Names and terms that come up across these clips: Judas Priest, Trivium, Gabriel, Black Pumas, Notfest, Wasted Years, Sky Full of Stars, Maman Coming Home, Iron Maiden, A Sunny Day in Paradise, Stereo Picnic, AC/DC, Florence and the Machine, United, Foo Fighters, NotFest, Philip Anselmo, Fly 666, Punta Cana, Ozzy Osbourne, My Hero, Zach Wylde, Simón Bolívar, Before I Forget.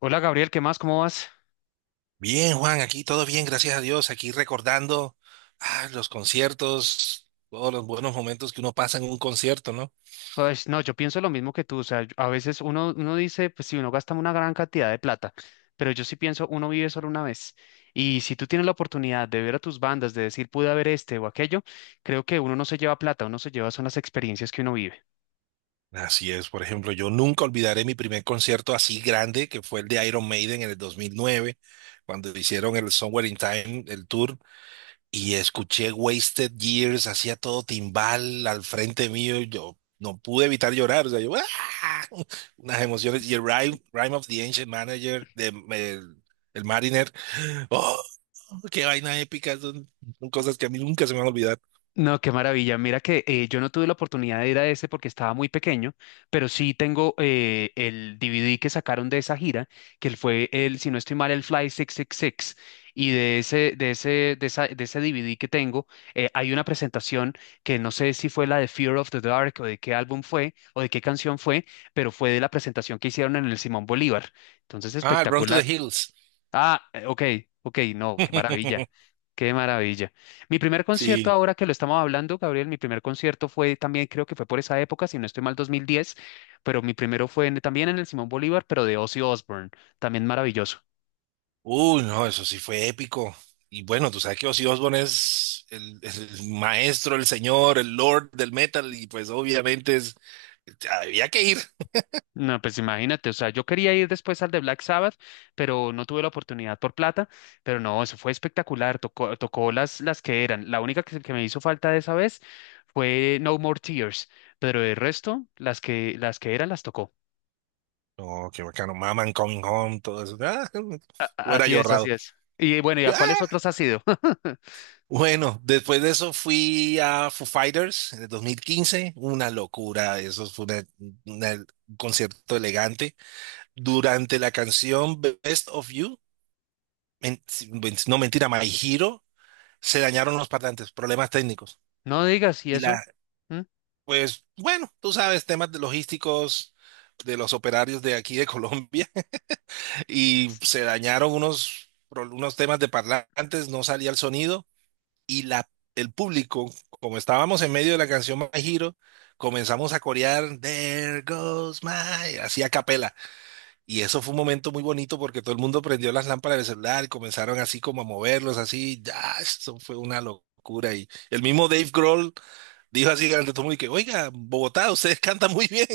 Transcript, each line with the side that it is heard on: left: Hola Gabriel, ¿qué más? ¿Cómo vas?
right: Bien, Juan, aquí todo bien, gracias a Dios. Aquí recordando los conciertos, todos los buenos momentos que uno pasa en un concierto, ¿no?
left: Pues no, yo pienso lo mismo que tú, o sea, a veces uno dice, pues si uno gasta una gran cantidad de plata, pero yo sí pienso, uno vive solo una vez. Y si tú tienes la oportunidad de ver a tus bandas, de decir, pude haber este o aquello, creo que uno no se lleva plata, uno se lleva son las experiencias que uno vive.
right: Así es, por ejemplo, yo nunca olvidaré mi primer concierto así grande, que fue el de Iron Maiden en el 2009, cuando hicieron el Somewhere in Time, el tour, y escuché Wasted Years, hacía todo timbal al frente mío, y yo no pude evitar llorar, o sea, yo, ¡ah! unas emociones, y el Rime of the Ancient Manager de el Mariner. ¡Oh! Qué vaina épica, son cosas que a mí nunca se me van a olvidar.
left: No, qué maravilla. Mira que yo no tuve la oportunidad de ir a ese porque estaba muy pequeño, pero sí tengo el DVD que sacaron de esa gira, que fue el, si no estoy mal, el Fly 666. Y seis. Y de ese, de ese DVD que tengo, hay una presentación que no sé si fue la de Fear of the Dark o de qué álbum fue o de qué canción fue, pero fue de la presentación que hicieron en el Simón Bolívar. Entonces,
right: Ah, Run to the
left: espectacular.
right: Hills.
left: Ah, ok, ok, no, qué maravilla, qué maravilla. Mi primer concierto,
right: Sí.
left: ahora que lo estamos hablando, Gabriel, mi primer concierto fue también, creo que fue por esa época, si no estoy mal, 2010, pero mi primero fue también en el Simón Bolívar, pero de Ozzy Osbourne, también maravilloso.
right: Uy, no, eso sí fue épico. Y bueno, tú sabes que Ozzy Osbourne es el maestro, el señor, el lord del metal, y pues obviamente es, había que ir.
left: No, pues imagínate, o sea, yo quería ir después al de Black Sabbath, pero no tuve la oportunidad por plata, pero no, eso fue espectacular, tocó las que eran. La única que me hizo falta de esa vez fue No More Tears, pero el resto, las que eran, las tocó.
right: No, qué bacano, Maman Coming Home, todo eso. Ah, hubiera
left: Así
right: yo
left: es, así
right: ahorrado.
left: es. Y bueno, ¿y
right: Yo,
left: a cuáles
right: ah.
left: otros has ido?
right: Bueno, después de eso fui a Foo Fighters en el 2015, una locura. Eso fue una- un concierto elegante. Durante la canción Best of You, si no mentira, My Hero, se dañaron los parlantes, problemas técnicos.
left: No digas, ¿y
right: Y la,
left: eso? ¿Mm?
right: pues bueno, tú sabes, temas de logísticos de los operarios de aquí de Colombia y se dañaron unos temas de parlantes, no salía el sonido y la, el público, como estábamos en medio de la canción My Hero, comenzamos a corear There goes my, así a capela. Y eso fue un momento muy bonito porque todo el mundo prendió las lámparas del celular y comenzaron así como a moverlos, así, ya, eso fue una locura. Y el mismo Dave Grohl dijo así durante todo el mundo, y que, oiga, Bogotá, ustedes cantan muy bien.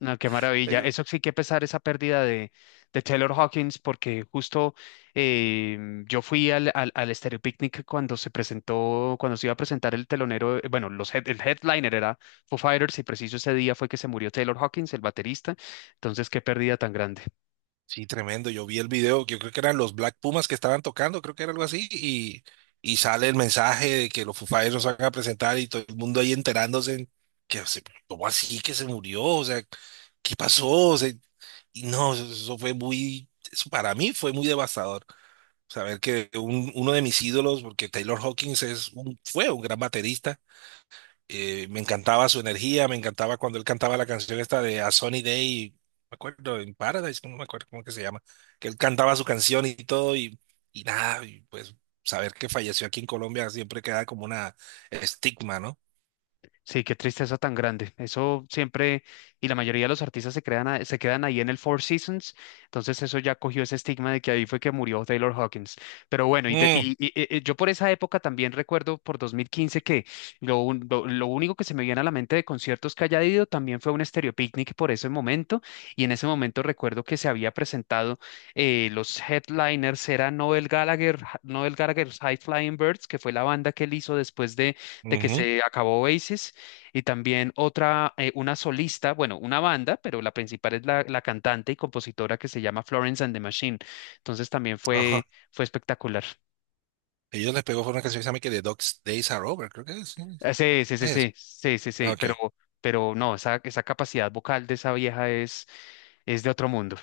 left: No, qué maravilla. Eso sí que pesar esa pérdida de Taylor Hawkins, porque justo eh, yo fui al Stereo Picnic cuando se presentó, cuando se iba a presentar el telonero, bueno, los el headliner era Foo Fighters, y preciso ese día fue que se murió Taylor Hawkins, el baterista. Entonces, qué pérdida tan grande.
right: Sí, tremendo. Yo vi el video, yo creo que eran los Black Pumas que estaban tocando, creo que era algo así, y sale el mensaje de que los Foo Fighters nos van a presentar y todo el mundo ahí enterándose que, se- ¿cómo así que se murió? O sea, ¿qué pasó? O sea, y no, eso para mí fue muy devastador. Saber que uno de mis ídolos, porque Taylor Hawkins es fue un gran baterista. Me encantaba su energía, me encantaba cuando él cantaba la canción esta de A Sunny Day, no me acuerdo, en Paradise, no me acuerdo cómo que se llama, que él cantaba su canción y todo, y nada, y pues saber que falleció aquí en Colombia siempre queda como una estigma, ¿no?
left: Sí, qué tristeza tan grande. Eso siempre, y la mayoría de los artistas se crean se quedan ahí en el Four Seasons, entonces eso ya cogió ese estigma de que ahí fue que murió Taylor Hawkins. Pero bueno, y, de-
right: Mm,
left: y- y- y- y yo por esa época también recuerdo por 2015 que lo único que se me viene a la mente de conciertos que haya ido también fue un Stereo Picnic por ese momento, y en ese momento recuerdo que se había presentado, los headliners eran Noel Gallagher, Noel Gallagher's High Flying Birds, que fue la banda que él hizo después de que
right: ujú,
left: se acabó Oasis y también otra, una solista, bueno, una banda, pero la principal es la cantante y compositora que se llama Florence and the Machine. Entonces también
right: ajá.
left: fue espectacular.
right: Ellos les pegó fue una canción que se llama que The Dog's Days Are Over, creo que es. ¿Sí?
left: Ah, sí, sí, sí,
right: Es.
left: sí, sí, sí, sí,
right: Ok.
left: pero no, esa capacidad vocal de esa vieja es de otro mundo.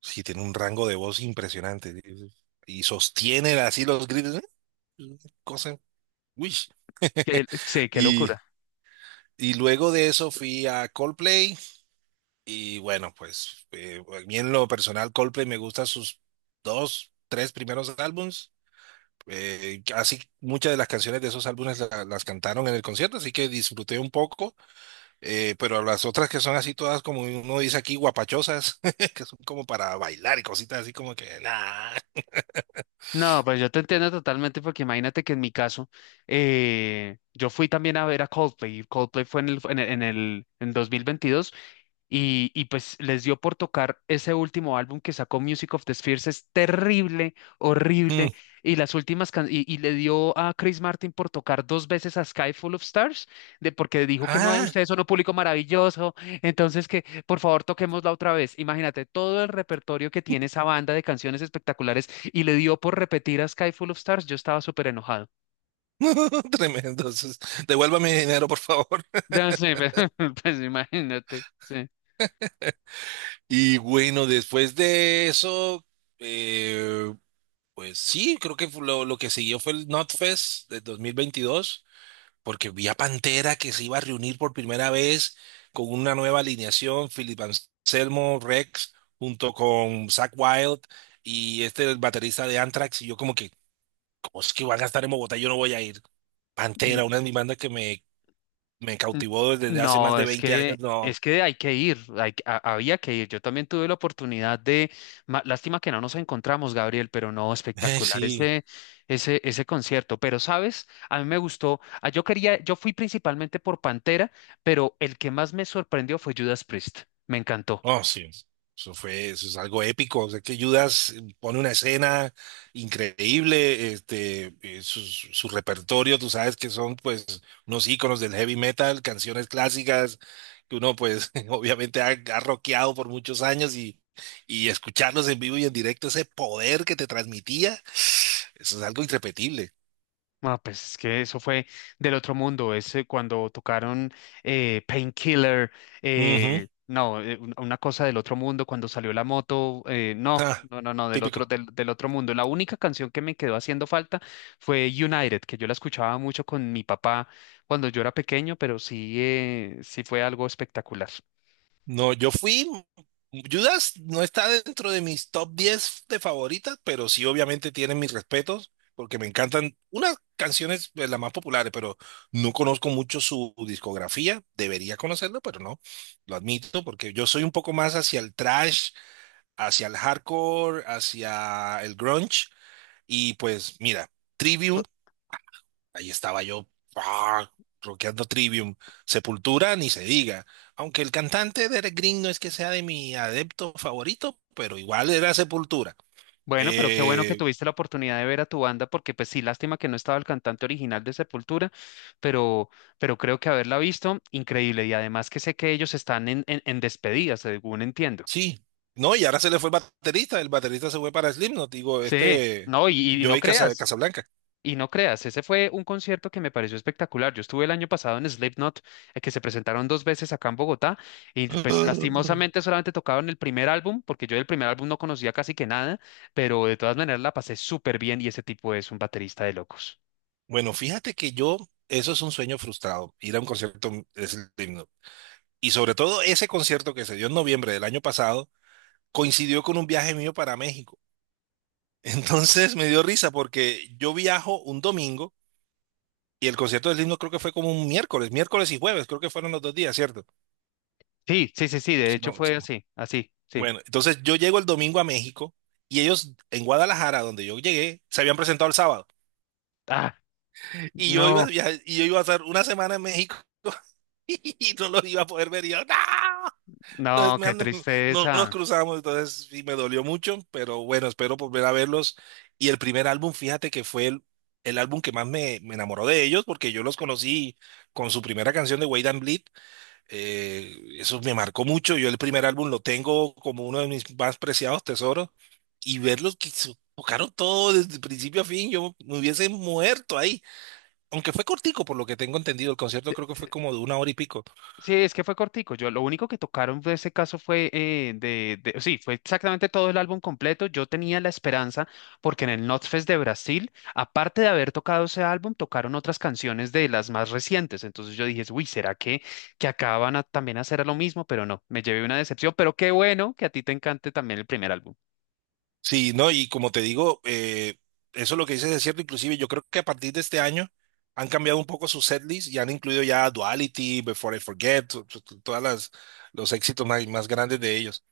right: Sí, tiene un rango de voz impresionante. Sí, sí. Y sostiene así los gritos. ¿Eh? Una cosa. Uy.
left: Sí, qué
right: Y,
left: locura.
right: y luego de eso fui a Coldplay. Y bueno, pues a mí en lo personal, Coldplay me gusta sus dos, tres primeros álbums. Así muchas de las canciones de esos álbumes la- las cantaron en el concierto, así que disfruté un poco. Pero las otras que son así todas, como uno dice aquí, guapachosas, que son como para bailar y cositas así como que, nah.
left: No, pues yo te entiendo totalmente porque imagínate que en mi caso, yo fui también a ver a Coldplay. Y Coldplay fue en 2022, y pues les dio por tocar ese último álbum que sacó Music of the Spheres, es terrible, horrible. Y las últimas can- y le dio a Chris Martin por tocar dos veces a Sky Full of Stars, de porque dijo que no,
right: Ah,
left: ustedes son un público maravilloso, entonces que por favor toquémosla otra vez. Imagínate todo el repertorio que tiene esa banda de canciones espectaculares y le dio por repetir a Sky Full of Stars, yo estaba súper enojado.
right: tremendo. Entonces, devuélvame mi dinero, por favor.
left: Ya sé, pues imagínate, sí.
right: Y bueno, después de eso, eh, pues sí, creo que fue lo que siguió fue el NotFest de 2022, porque vi a Pantera que se iba a reunir por primera vez con una nueva alineación, Philip Anselmo, Rex, junto con Zach Wild y el baterista de Anthrax. Y yo como que, ¿cómo es que van a estar en Bogotá? Yo no voy a ir. Pantera, una de mis bandas que me
left: N-
right: cautivó desde hace más
left: No,
right: de
left: es
right: 20 años,
left: que,
right: no.
left: hay que ir, había que ir. Yo también tuve la oportunidad de, lástima que no nos encontramos, Gabriel, pero no,
right: Eh,
left: espectacular
right: sí,
left: ese concierto. Pero, ¿sabes? A mí me gustó, ah, yo quería, yo fui principalmente por Pantera, pero el que más me sorprendió fue Judas Priest. Me encantó.
right: oh, sí. Eso es algo épico. O sea, que Judas pone una escena increíble, su repertorio, tú sabes que son pues unos íconos del heavy metal, canciones clásicas que uno pues obviamente ha rockeado por muchos años y escucharlos en vivo y en directo, ese poder que te transmitía, eso es algo irrepetible.
left: Ah, pues es que eso fue del otro mundo, es cuando tocaron Painkiller,
right: Ujú.
left: no, una cosa del otro mundo, cuando salió la moto, no,
right: Ah,
left: no, no, no, del otro,
right: típico.
left: del otro mundo. La única canción que me quedó haciendo falta fue United, que yo la escuchaba mucho con mi papá cuando yo era pequeño, pero sí, sí fue algo espectacular.
right: No, yo fui. Judas no está dentro de mis top 10 de favoritas, pero sí obviamente tienen mis respetos, porque me encantan unas canciones de las más populares, pero no conozco mucho su discografía. Debería conocerlo, pero no, lo admito, porque yo soy un poco más hacia el trash, hacia el hardcore, hacia el grunge, y pues mira, Trivium. Ahí estaba yo, ah, rockeando Trivium. Sepultura, ni se diga. Aunque el cantante de Eric Green no es que sea de mi adepto favorito, pero igual era Sepultura.
left: Bueno, pero qué bueno que
right: Eh,
left: tuviste la oportunidad de ver a tu banda, porque pues sí, lástima que no estaba el cantante original de Sepultura, pero, pero creo que haberla visto, increíble. Y además que sé que ellos están en despedida, según entiendo.
right: sí, no, y ahora se le fue el baterista. El baterista se fue para Slipknot, digo,
left: Sí, no,
right: Joey Casablanca.
left: y no creas, ese fue un concierto que me pareció espectacular. Yo estuve el año pasado en Slipknot, que se presentaron dos veces acá en Bogotá, y pues lastimosamente solamente tocaron el primer álbum, porque yo del primer álbum no conocía casi que nada, pero de todas maneras la pasé súper bien y ese tipo es un baterista de locos.
right: Bueno, fíjate que eso es un sueño frustrado, ir a un concierto de Slipknot. Y sobre todo ese concierto que se dio en noviembre del año pasado, coincidió con un viaje mío para México. Entonces me dio risa porque yo viajo un domingo y el concierto del himno creo que fue como un miércoles, miércoles y jueves, creo que fueron los 2 días, ¿cierto?
left: Sí, sí, sí, sí, de
right: Si
left: hecho
right: no- si
left: fue
right: no.
left: así, así, sí.
right: Bueno, entonces yo llego el domingo a México y ellos en Guadalajara, donde yo llegué, se habían presentado el sábado
left: Ah, no,
right: y yo iba a estar una semana en México. Y no los iba a poder ver y yo, ¡no! Los-
left: no,
right: me
left: qué
right: andan- no no nos
left: tristeza.
right: cruzamos, entonces sí me dolió mucho, pero bueno, espero volver a verlos. Y el primer álbum, fíjate que fue el álbum que más me enamoró de ellos, porque yo los conocí con su primera canción de Wade and Bleed. Eso me marcó mucho. Yo el primer álbum lo tengo como uno de mis más preciados tesoros. Y verlos tocaron todo desde principio a fin, yo me hubiese muerto ahí. Aunque fue cortico, por lo que tengo entendido, el concierto creo que fue como de una hora y pico.
left: Sí, es que fue cortico. Yo lo único que tocaron de ese caso fue sí, fue exactamente todo el álbum completo. Yo tenía la esperanza porque en el Notfest de Brasil, aparte de haber tocado ese álbum, tocaron otras canciones de las más recientes. Entonces yo dije, uy, ¿será que acaban a, también hacer lo mismo? Pero no, me llevé una decepción. Pero qué bueno que a ti te encante también el primer álbum.
right: Sí, no, y como te digo, eso, lo que dices es cierto. Inclusive yo creo que a partir de este año han cambiado un poco su setlist y han incluido ya Duality, Before I Forget, todas las los éxitos más grandes de ellos.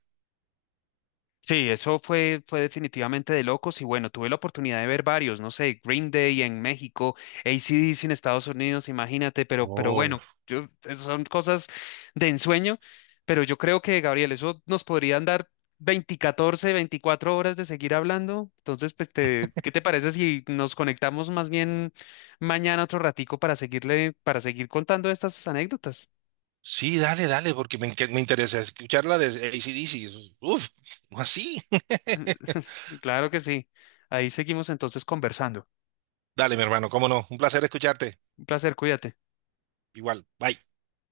left: Sí, eso fue definitivamente de locos y bueno, tuve la oportunidad de ver varios, no sé, Green Day en México, AC/DC en Estados Unidos, imagínate, pero
right: Oh.
left: bueno, yo, son cosas de ensueño, pero yo creo que, Gabriel, eso nos podrían dar 20, 14, 24 horas de seguir hablando, entonces, pues, ¿qué te parece si nos conectamos más bien mañana otro ratico para seguirle, para seguir contando estas anécdotas?
right: Sí, dale, dale, porque me interesa escuchar la de AC/DC. Uf, así.
left: Claro que sí, ahí seguimos entonces conversando.
right: Dale, mi hermano, cómo no, un placer escucharte.
left: Un placer, cuídate.
right: Igual, bye.